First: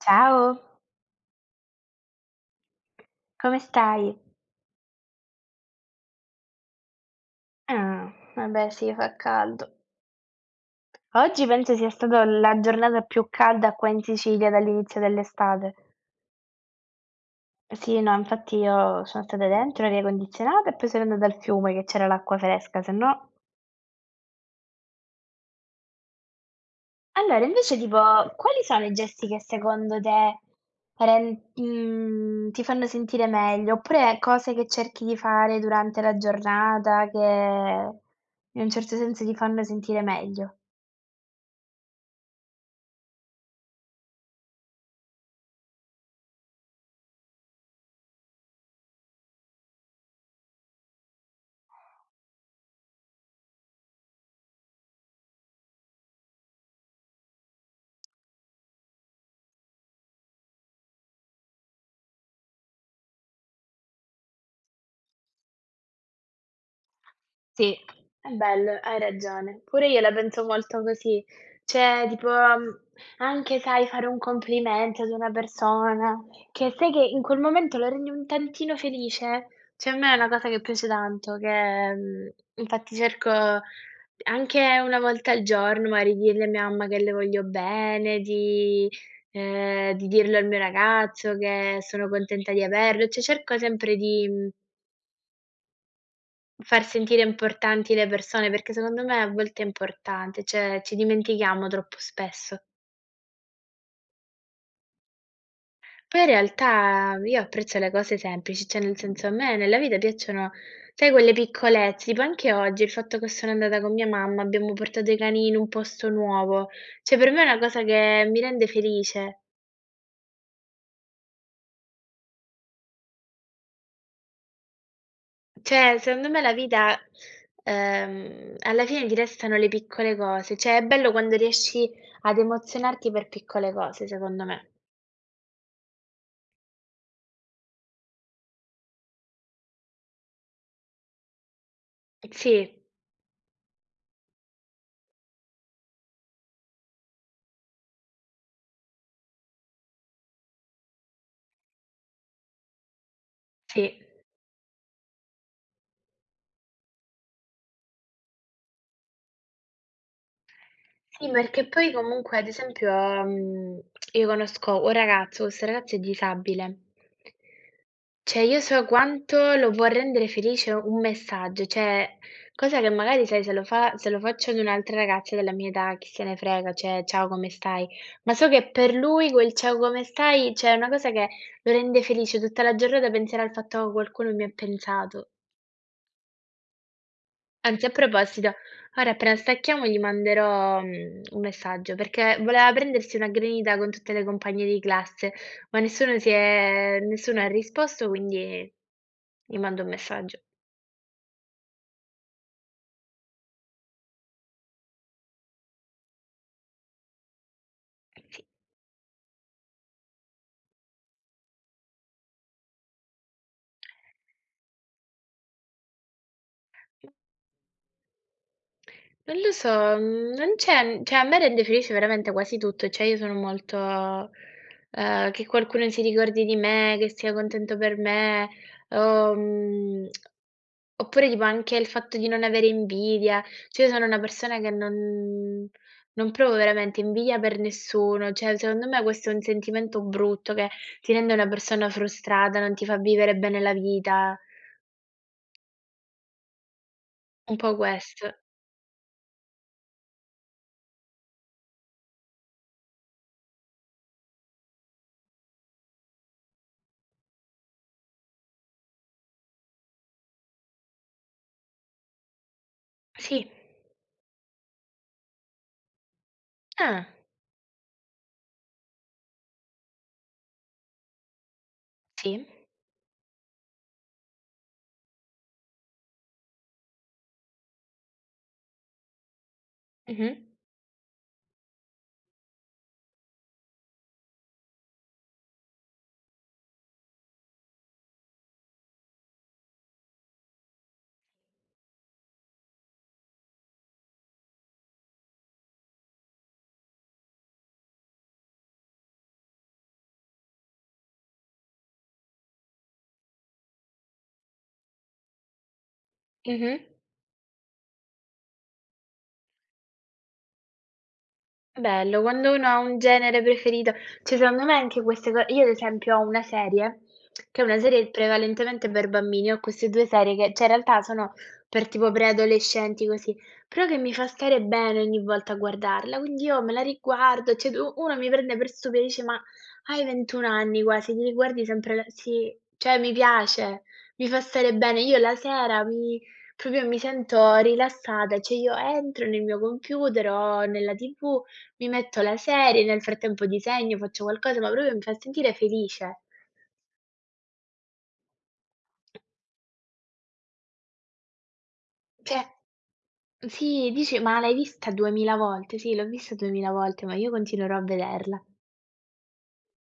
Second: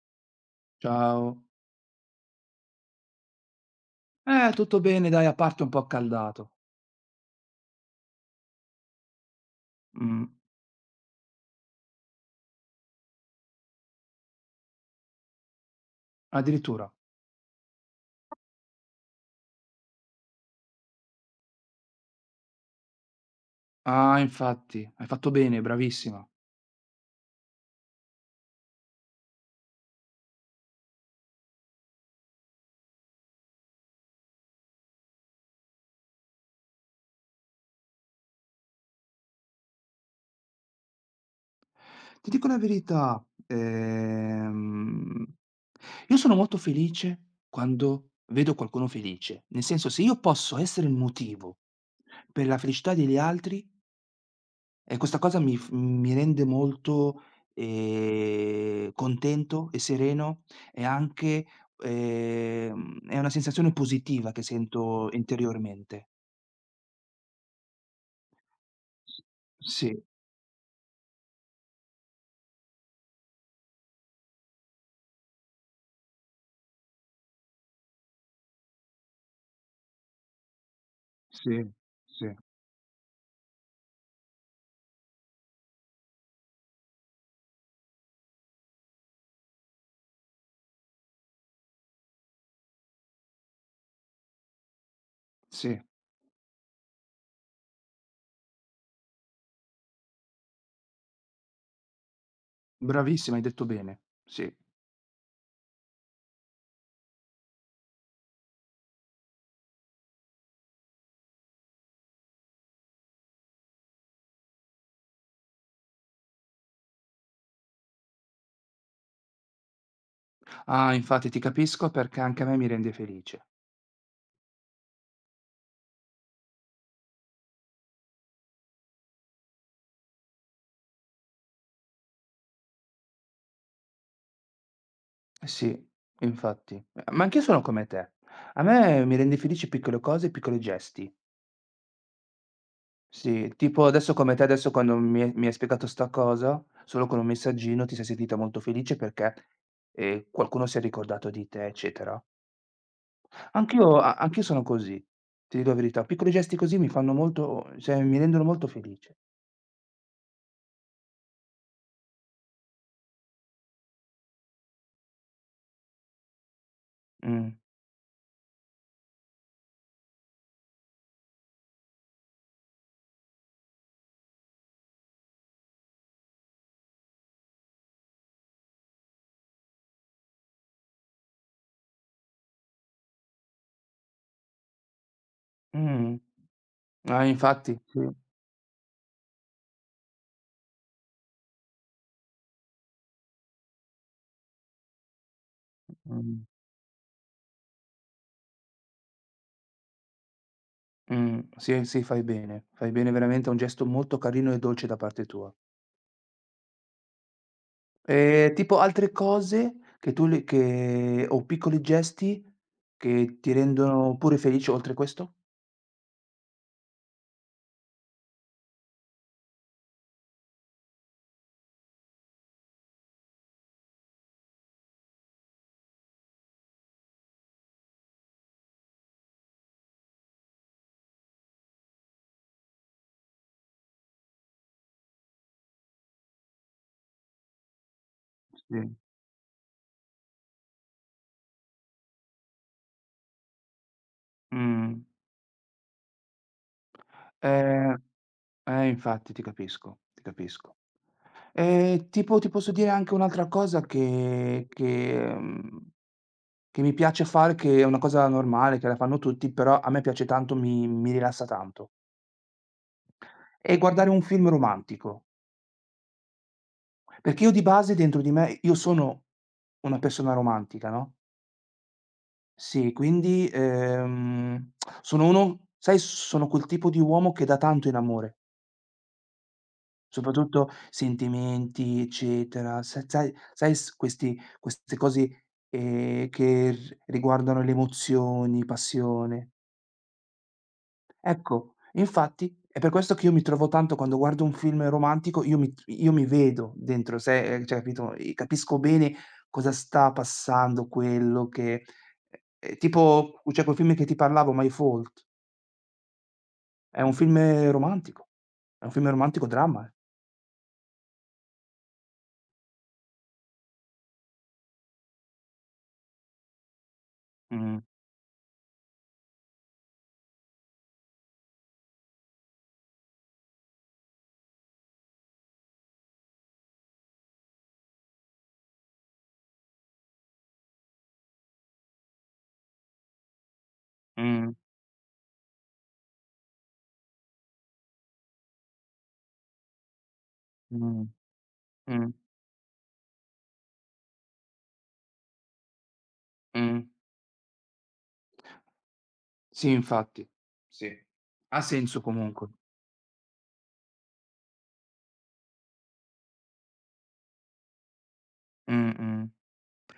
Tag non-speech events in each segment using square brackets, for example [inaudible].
Ciao, Ciao. come stai? Tutto bene dai, a parte un po' accaldato. Ah, vabbè sì, fa caldo. Mh, Oggi penso sia stata la giornata più calda qua in Sicilia dall'inizio dell'estate. addirittura. Sì, no, infatti io sono stata dentro, aria condizionata, e poi sono andata al fiume che c'era l'acqua fresca, se no. Ah, infatti, hai fatto bene, bravissima. Allora, invece, tipo, quali sono i gesti che secondo te ti fanno sentire meglio? Oppure cose che cerchi di fare durante la giornata che in un certo senso ti fanno sentire meglio? Ti dico la verità, ehm, io sono molto felice quando vedo qualcuno felice. Nel senso, se io posso essere il motivo per la felicità degli altri. E questa cosa mi rende molto, contento e sereno e anche, è una sensazione positiva che sento interiormente. Sì, è bello, hai ragione. Pure io Sì, la penso molto così. Cioè, tipo, anche sai fare un complimento ad una persona, che sai che in quel momento lo rendi un tantino felice, cioè a me è una cosa che piace tanto, sì, che, sì, infatti cerco anche una volta al giorno magari di dirle a mia mamma che le voglio bene, di dirlo al mio ragazzo che sono contenta di averlo, cioè cerco sempre di sì, far sentire importanti le persone, perché secondo me a volte è importante, cioè ci dimentichiamo troppo spesso. bravissima, hai detto bene, sì. Poi in realtà io apprezzo le cose semplici, cioè nel senso a me nella vita piacciono, sai, quelle piccolezze, tipo anche oggi il fatto che sono andata con mia mamma, abbiamo portato i cani in un posto nuovo, cioè per me è una cosa che mi rende felice. Ah, infatti ti capisco perché anche a me mi rende felice. Cioè secondo me la vita, alla fine ti restano le piccole cose, cioè è bello quando riesci ad emozionarti per piccole cose, secondo me. Sì, infatti. Ma anch'io sono come te. A me mi rende felice piccole cose e piccoli gesti. Sì. Sì, tipo adesso come te, adesso quando mi hai spiegato 'sta cosa, solo con un messaggino ti sei sentita molto felice perché, qualcuno si è ricordato di te, eccetera. Anch'io Sì. a anch'io sono così, ti dico la verità. Piccoli gesti così mi fanno molto, cioè mi rendono molto felice. Sì, perché poi comunque ad esempio, io conosco un ragazzo, questo ragazzo è disabile. Mh. Cioè io so quanto lo può rendere felice un messaggio, cioè cosa che magari sai se lo faccio ad un'altra ragazza della mia età chi se ne frega, cioè: "Ciao come stai?" Ma so che per lui quel "Ciao come stai" cioè è una cosa che lo rende felice, tutta la giornata penserà al fatto: "Oh, qualcuno mi ha pensato." Mh. Ah, infatti, Anzi, a sì. proposito, ora appena stacchiamo gli manderò, un messaggio, perché voleva prendersi una granita con tutte le compagne di classe, ma nessuno si Mh. è nessuno ha risposto, quindi gli mando un messaggio. Mh. Sì, sì, fai bene. Fai bene veramente, è un gesto molto carino e dolce da parte tua. Sì. Tipo altre cose che tu le che o piccoli gesti che ti rendono pure felice oltre questo? Non lo so, non c'è cioè a me rende felice veramente quasi tutto, cioè io sono molto che qualcuno si ricordi di me, che sia contento per me, o mhmm, oppure tipo anche il fatto di non avere invidia. Cioè io sono una persona che non provo veramente invidia per nessuno, cioè Sì, secondo me questo è un sentimento brutto che ti rende una persona frustrata, non ti fa vivere bene la vita, mh. un po' Ehm, questo. Infatti ti capisco, ti capisco. Tipo ti posso dire anche un'altra cosa che mi piace fare, che è una cosa normale, che la fanno tutti, però a me piace tanto, mi rilassa tanto, Sì. è guardare un film romantico. Ah, Perché io di base dentro di me io sono una persona romantica, no? sì. Sì, quindi, sono uno sai, sono quel tipo di uomo che dà tanto in amore, Mh-mh. soprattutto sentimenti, eccetera. Se sai sai s questi queste cose, che r riguardano le emozioni, passione. Ecco, infatti è per questo che io mi trovo tanto quando guardo un film romantico, io mi vedo dentro, sai, cioè capito, capisco bene cosa sta passando quello che tipo, c'è quel film che ti parlavo, My Fault. Mh-mh. È un film romantico. È un film romantico dramma, eh. Bello, quando uno ha un genere preferito cioè secondo me anche queste co io ad esempio ho una serie, che è una Mh, serie prevalentemente per bambini, ho queste 2 serie che cioè in realtà sono per tipo preadolescenti così, però che mi fa stare bene ogni volta a guardarla, quindi io me la riguardo, cioè u uno mi prende per stupida e dice: "Ma hai 21 anni quasi, ti riguardi sempre la" sì, cioè mi piace, mi fa mh, stare bene. Io la sera mi proprio mi sento rilassata, cioè io entro nel mio computer o nella mh, TV mi mh, metto la serie, nel frattempo disegno, faccio qualcosa, ma proprio mi fa sentire felice. mh. Sì, infatti. Sì. Ha senso Cioè comunque. sì, dici: "Ma l'hai vista 2000 volte?" Sì, l'ho vista 2000 volte, ma io continuerò a vederla. Mh, mh.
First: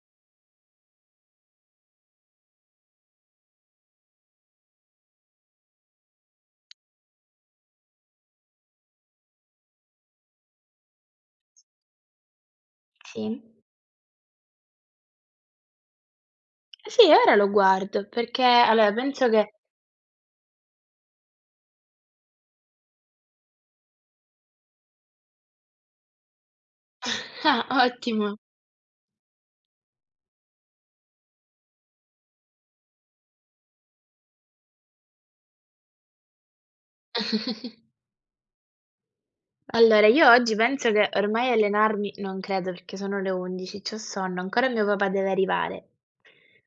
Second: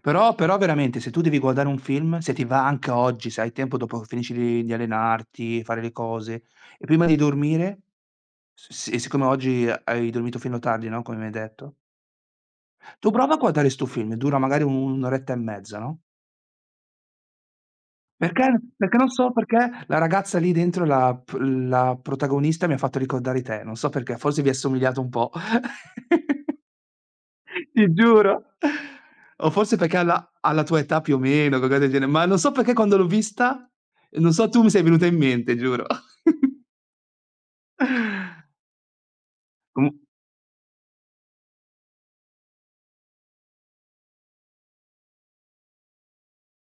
Però veramente se tu devi guardare un film, se ti va anche oggi, se hai tempo dopo che finisci di allenarti, fare le cose e prima di dormire, s s e siccome oggi hai dormito fino a tardi, no, come mi hai detto, tu prova a Sì. guardare 'sto film, dura magari un'oretta e mezza, no? Sì, ora lo guardo perché Perché allora perché non penso so che perché la ragazza lì dentro, la protagonista, mi ha fatto ricordare te, non so perché, forse vi assomigliate un po'. [laughs] [laughs] ah, Ti ottimo. giuro. O forse perché alla tua età più o meno, qualcosa del genere, ma non so perché quando l'ho vista, non so, tu mi sei venuta in mente, giuro. [laughs] Comu Allora, io oggi penso che ormai allenarmi non credo perché sono le 11, c'ho sonno, ancora mio papà deve arrivare.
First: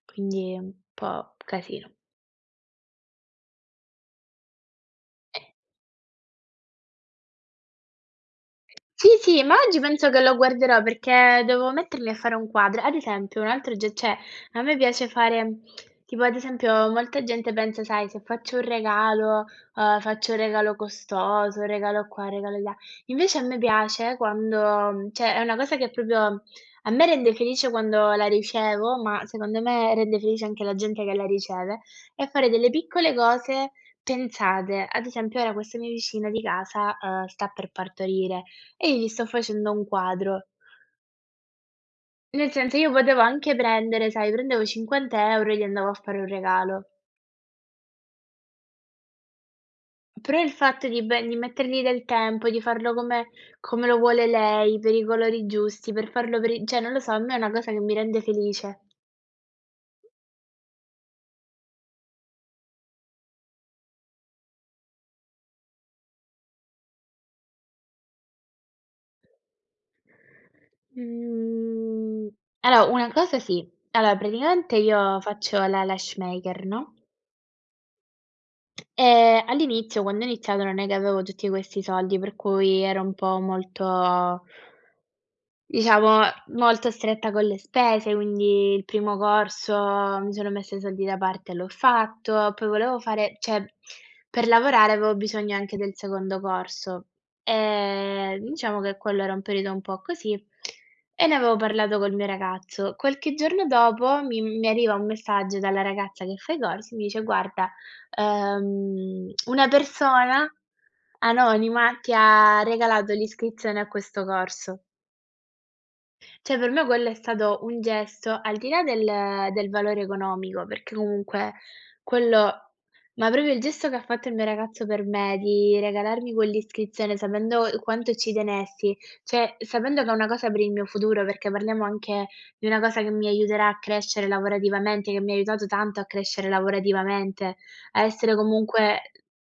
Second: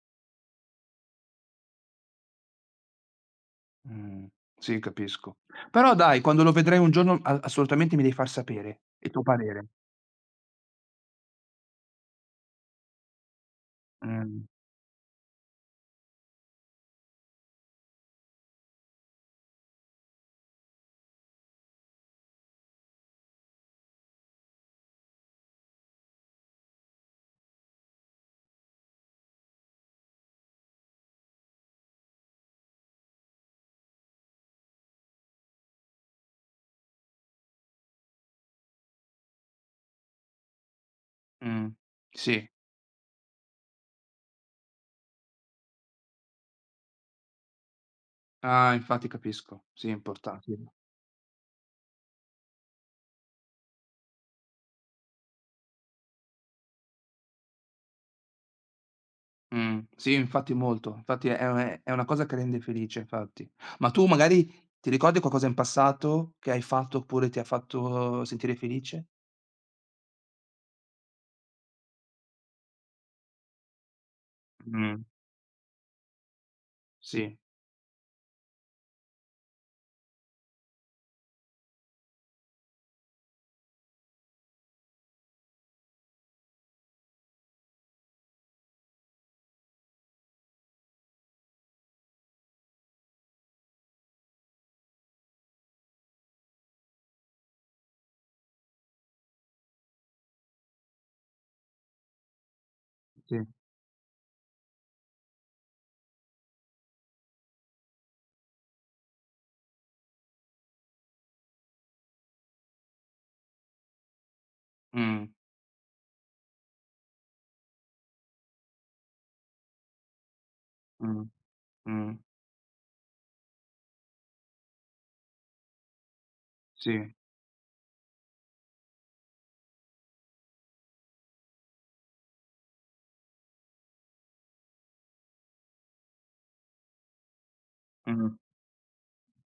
Quindi un po' casino. mh, sì, capisco. Però dai, quando lo vedrai un giorno a assolutamente mi devi far sapere Sì, il tuo sì, ma parere. oggi penso che lo guarderò perché devo mettermi a fare un quadro. Ad esempio, un altro ge cioè, Mh, a me piace fare tipo ad esempio molta gente pensa, sai, se faccio un regalo, faccio un regalo costoso, un regalo qua, un regalo là. Invece a me piace quando cioè è una cosa che proprio a me rende felice quando la ricevo, ma secondo me rende felice anche la gente che la riceve, è fare delle piccole cose pensate. Ad esempio ora questa mia vicina di casa, sta per partorire e io gli sto facendo un quadro. mh, sì. Nel senso io potevo anche prendere, sai, prendevo 50 € e gli andavo a fare un regalo. Ah, infatti capisco. Sì, è Però il importante. fatto di mettergli del tempo, di farlo come lo vuole lei, per i colori giusti, per farlo per i cioè non lo so, a me è una cosa che mi rende felice. Sì, infatti molto. Infatti è una cosa che rende felice, infatti. Ma tu magari ti ricordi qualcosa in passato che hai fatto, oppure ti ha fatto sentire felice? Mhmm, allora una cosa sì, allora praticamente Mh, io faccio la lash maker, no, sì, all'inizio quando ho iniziato non è che avevo tutti questi soldi, per cui ero un po' molto Diciamo molto stretta con le spese, quindi il primo corso mi sono messa i soldi da parte e l'ho fatto, poi volevo fare cioè per lavorare avevo bisogno anche del secondo corso, diciamo che quello era un periodo un po' così e ne avevo parlato col mio ragazzo. Qualche sì. giorno dopo mi arriva un messaggio dalla ragazza che fa i corsi, mi dice: "Guarda, una persona anonima ti ha regalato l'iscrizione a questo corso". Mh, Cioè per me quello è stato un gesto, al di là del valore economico, perché mh, comunque mh, quello ma proprio il gesto che ha fatto il mio ragazzo per me, di regalarmi sì, quell'iscrizione sapendo quanto ci tenessi, cioè sapendo che è una cosa per il mio futuro, perché parliamo anche di una cosa che mi aiuterà a crescere lavorativamente, che mi ha aiutato tanto a crescere lavorativamente, a mh, essere comunque,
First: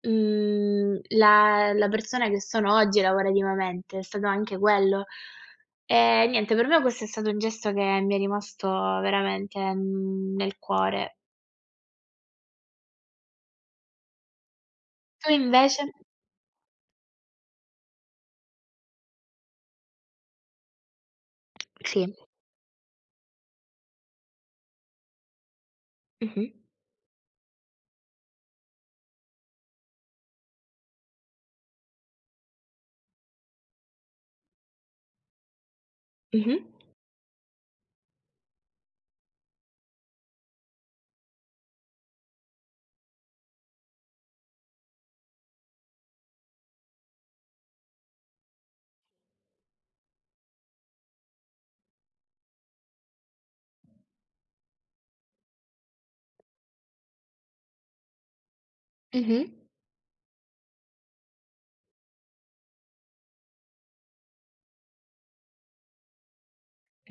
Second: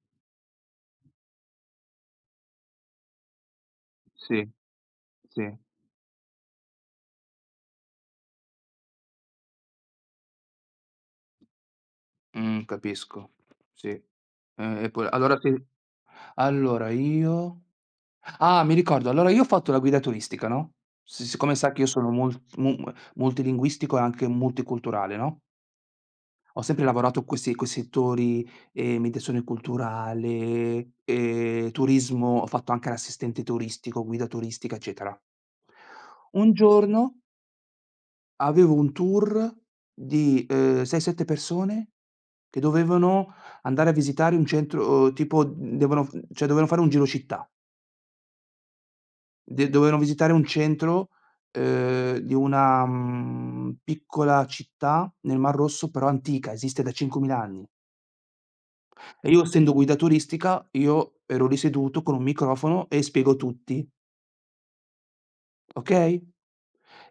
la persona che sono oggi lavorativamente, è stato sì, anche quello. sì. Niente, per me questo è stato un gesto che mi è rimasto veramente, nel cuore. Capisco, sì. E poi Tu allora sì, invece? allora io, mi ricordo, allora io ho fatto la guida turistica, no, s siccome sai che io sono Sì. mol mu multilinguistico e anche multiculturale, no? Mh-mh. Ho sempre lavorato questi coi settori, mediazione culturale, turismo, ho fatto anche l'assistente turistico, guida turistica, eccetera. Un Mh-mh. giorno avevo un tour di, 6, 7 persone che dovevano andare a visitare un centro, tipo devono f cioè dovevano fare un giro città. De Dovevano visitare un centro, di una, piccola città nel Mar Rosso, però antica, esiste da 5.000 anni. E io Mh-mh. essendo guida turistica, io ero lì seduto con un microfono e spiego tutti, okay,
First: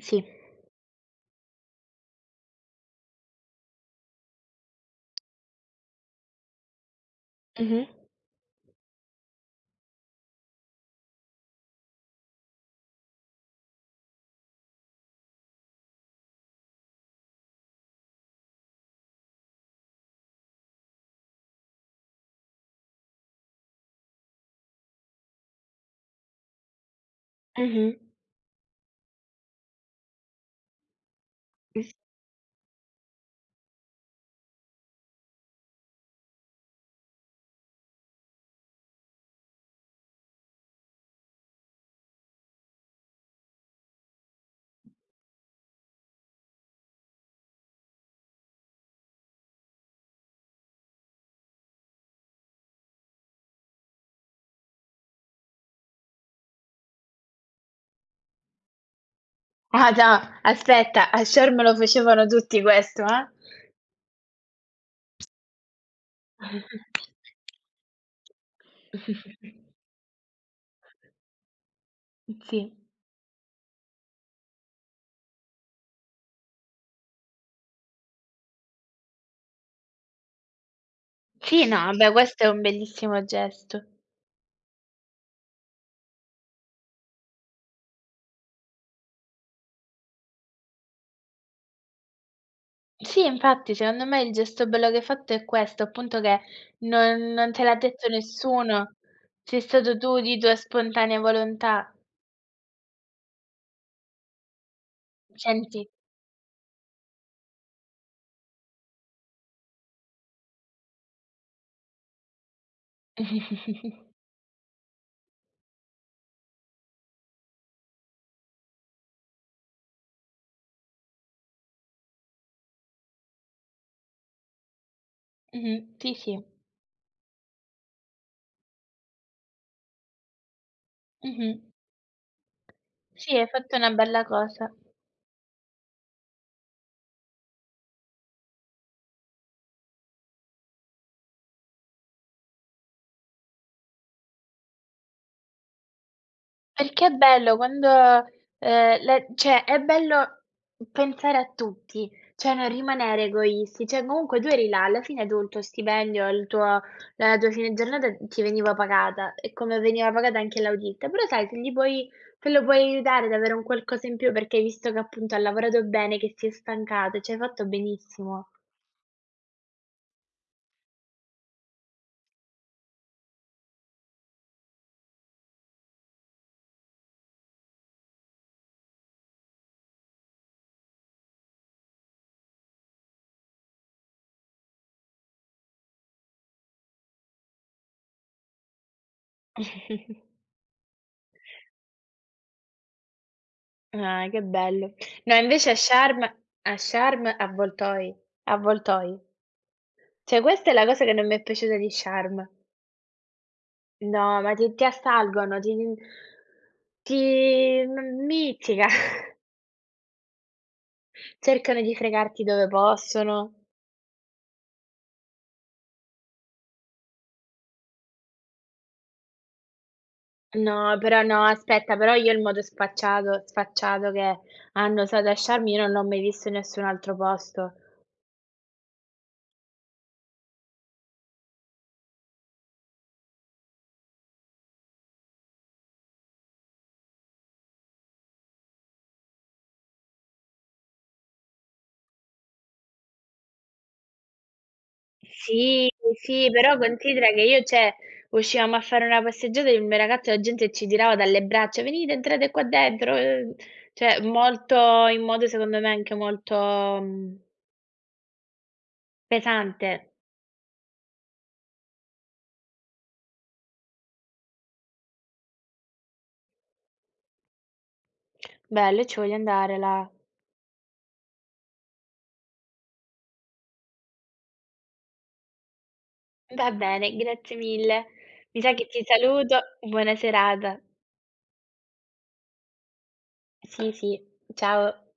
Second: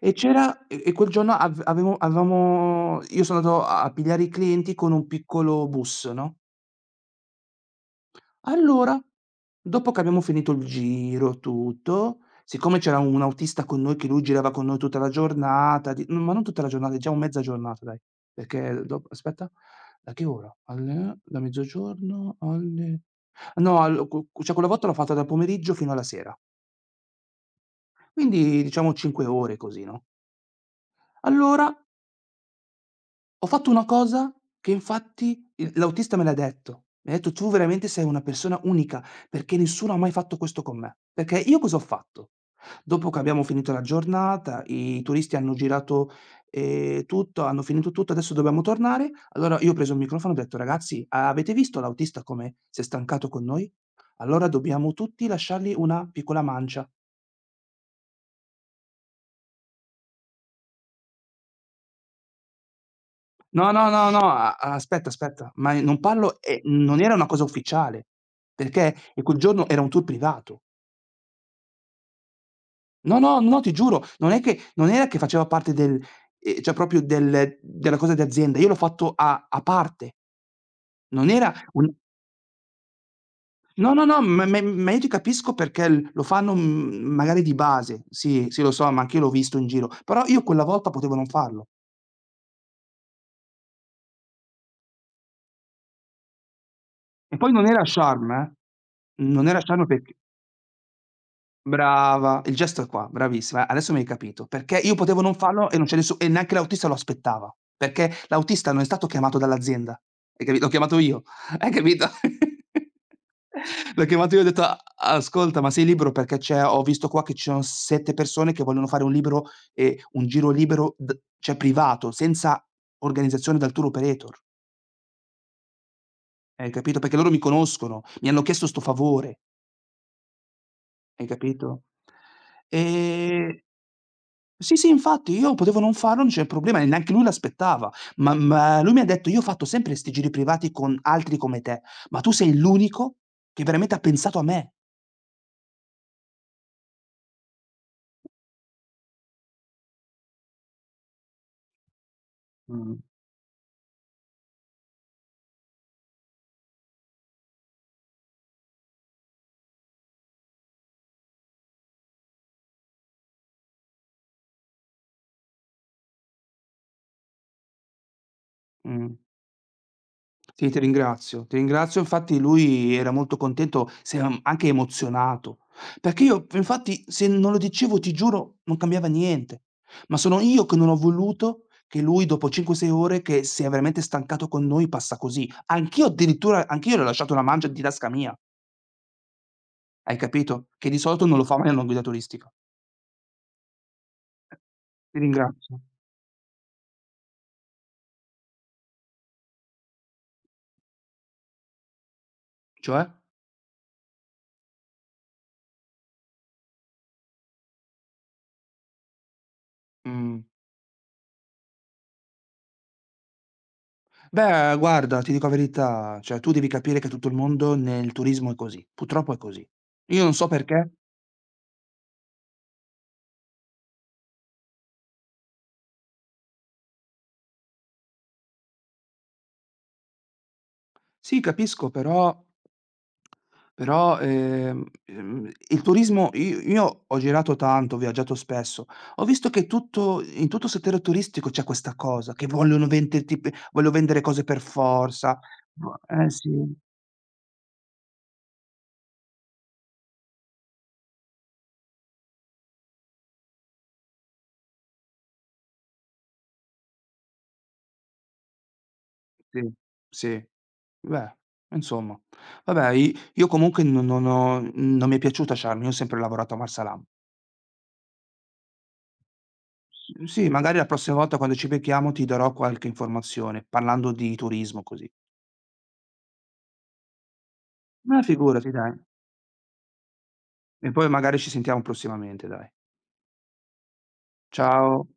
e c'era e quel giorno av avevo avevamo, io sono andato a pigliare i clienti con un piccolo bus, no, Mh-mh. allora, dopo che abbiamo finito il giro, tutto, siccome c'era un autista con noi che lui girava con noi tutta la giornata, di ma non tutta la giornata, diciamo mezza giornata dai, perché dop aspetta, da che ora? Alle Da mezzogiorno alle, no, allo cu cu cioè quella volta l'ho fatta dal pomeriggio fino alla sera, Mh-mh. [laughs] quindi diciamo 5 ore così, no. Allora ho S fatto una cosa che infatti il l'autista me l'ha detto. Mi ha detto: "Tu veramente sei una persona unica, perché nessuno ha mai fatto questo con me." Perché io cosa ho fatto? Dopo che abbiamo finito la giornata, i turisti hanno girato, tutto, hanno finito tutto, adesso dobbiamo tornare, allora io ho preso il microfono e ho detto: "Ragazzi, avete visto l'autista come si è stancato con noi? Allora dobbiamo tutti lasciargli una piccola mancia." ah già, aspetta, a Sciorm lo facevano tutti questo, eh. No, no, no, no, a aspetta, aspetta, ma non parlo, e non era una cosa ufficiale, perché e quel [laughs] giorno era un tour privato. Sì. No, no, no, ti giuro, non è che non era che faceva parte del, cioè proprio della cosa di azienda, io l'ho fatto a parte. Non era Sì, no, un vabbè questo è un bellissimo gesto. No, no, no, ma io ti capisco perché l lo fanno, magari di base. Sì, sì lo so, ma anch'io l'ho visto in giro, però io quella volta potevo non farlo. Sì, infatti secondo me il gesto bello che hai fatto è questo, appunto che non E non poi te non l'ha era detto Sharm, eh. nessuno, Non sei era Sharm stato perché. tu di tua spontanea volontà. Brava, il gesto è qua, bravissima. Adesso mi hai capito, perché io potevo non farlo e non Senti c'è nessu e neanche l'autista lo aspettava, perché l'autista non è stato chiamato dall'azienda, hai capi l'ho chiamato io, [laughs] hai capito? [laughs] L'ho chiamato io e ho detto: "A Ascolta, ma sei libero? Perché c'è ho visto qua che ci sono 7 persone che vogliono fare un giro libero d cioè privato, senza organizzazione dal tour operator." mh-mh, sì, sì. Hai capito? Perché loro mi conoscono, mi hanno chiesto 'sto favore, hai Mh-mh. capito? Sì, hai Ehm fatto una bella cosa. Sì, sì, infatti, io potevo non farlo, non c'è problema, e neanche lui l'aspettava. Ma lui mi ha detto: "Io ho fatto sempre 'sti giri privati con altri come te, ma tu sei l'unico che veramente ha pensato a me." Perché è bello quando le cioè è bello pensare a tutti, cioè non Mh. rimanere egoisti, cioè comunque tu eri là, alla fine tu il tuo stipendio, il tuo la tua fine giornata ti veniva pagata e come veniva pagata anche l'audita, però sai se lo puoi aiutare ad avere un qualcosa in più perché hai visto che appunto ha lavorato bene, che si è stancato, cioè hai fatto benissimo. Mh. Sì, ti ringrazio, ti ringrazio. Infatti lui era molto contento, se am anche emozionato, perché io p infatti se non lo dicevo, ti giuro, non cambiava niente. Ma sono io che non ho voluto che lui dopo 5, 6 ore che si è veramente stancato con noi, passa così. Anch'io le ho lasciato una mancia di tasca mia. Hai [laughs] capito? Che di solito non lo fa mai una guida turistica. Ah, che bello. Ti No, invece ringrazio. A Sharm, avvoltoi, avvoltoi. Cioè questa è la cosa che non mi è piaciuta di Charm. Cioè? No, ma ti assalgono, ti ti m mizzica, [laughs] Mh. cercano di fregarti dove possono. Beh, guarda, ti dico la verità, cioè tu devi capire che tutto il mondo nel turismo è così, purtroppo è così. Io non so perché. No, però no, aspetta, però io il modo spacciato sfacciato che hanno usato a Charm, io non l'ho mai visto in nessun altro posto. Sì, capisco, però, il turismo i io ho girato tanto, ho viaggiato spesso, ho visto che tutto in tutto il settore turistico c'è questa cosa, che vogliono venderti pe voglio vendere cose per forza. Sì, Vo eh sì, Sì, però considera che io cioè, uscivamo a fare una passeggiata e il mio ragazzo e la gente ci tirava dalle braccia: "Venite, entrate qua dentro", cioè molto in modo secondo me anche molto, sì, pesante. sì. Beh, insomma. Vabbè, i io comunque non mi è piaciuta Sharm, io ho sempre lavorato a Marsalam. Bello, io ci voglio andare là. S Sì, magari la prossima volta quando ci becchiamo ti darò qualche informazione, parlando di turismo così. Va bene, grazie mille. Ma Mi figurati sa che dai. ti saluto. Buona serata. E poi magari ci sentiamo prossimamente dai. Sì, sì. Ciao. Ciao.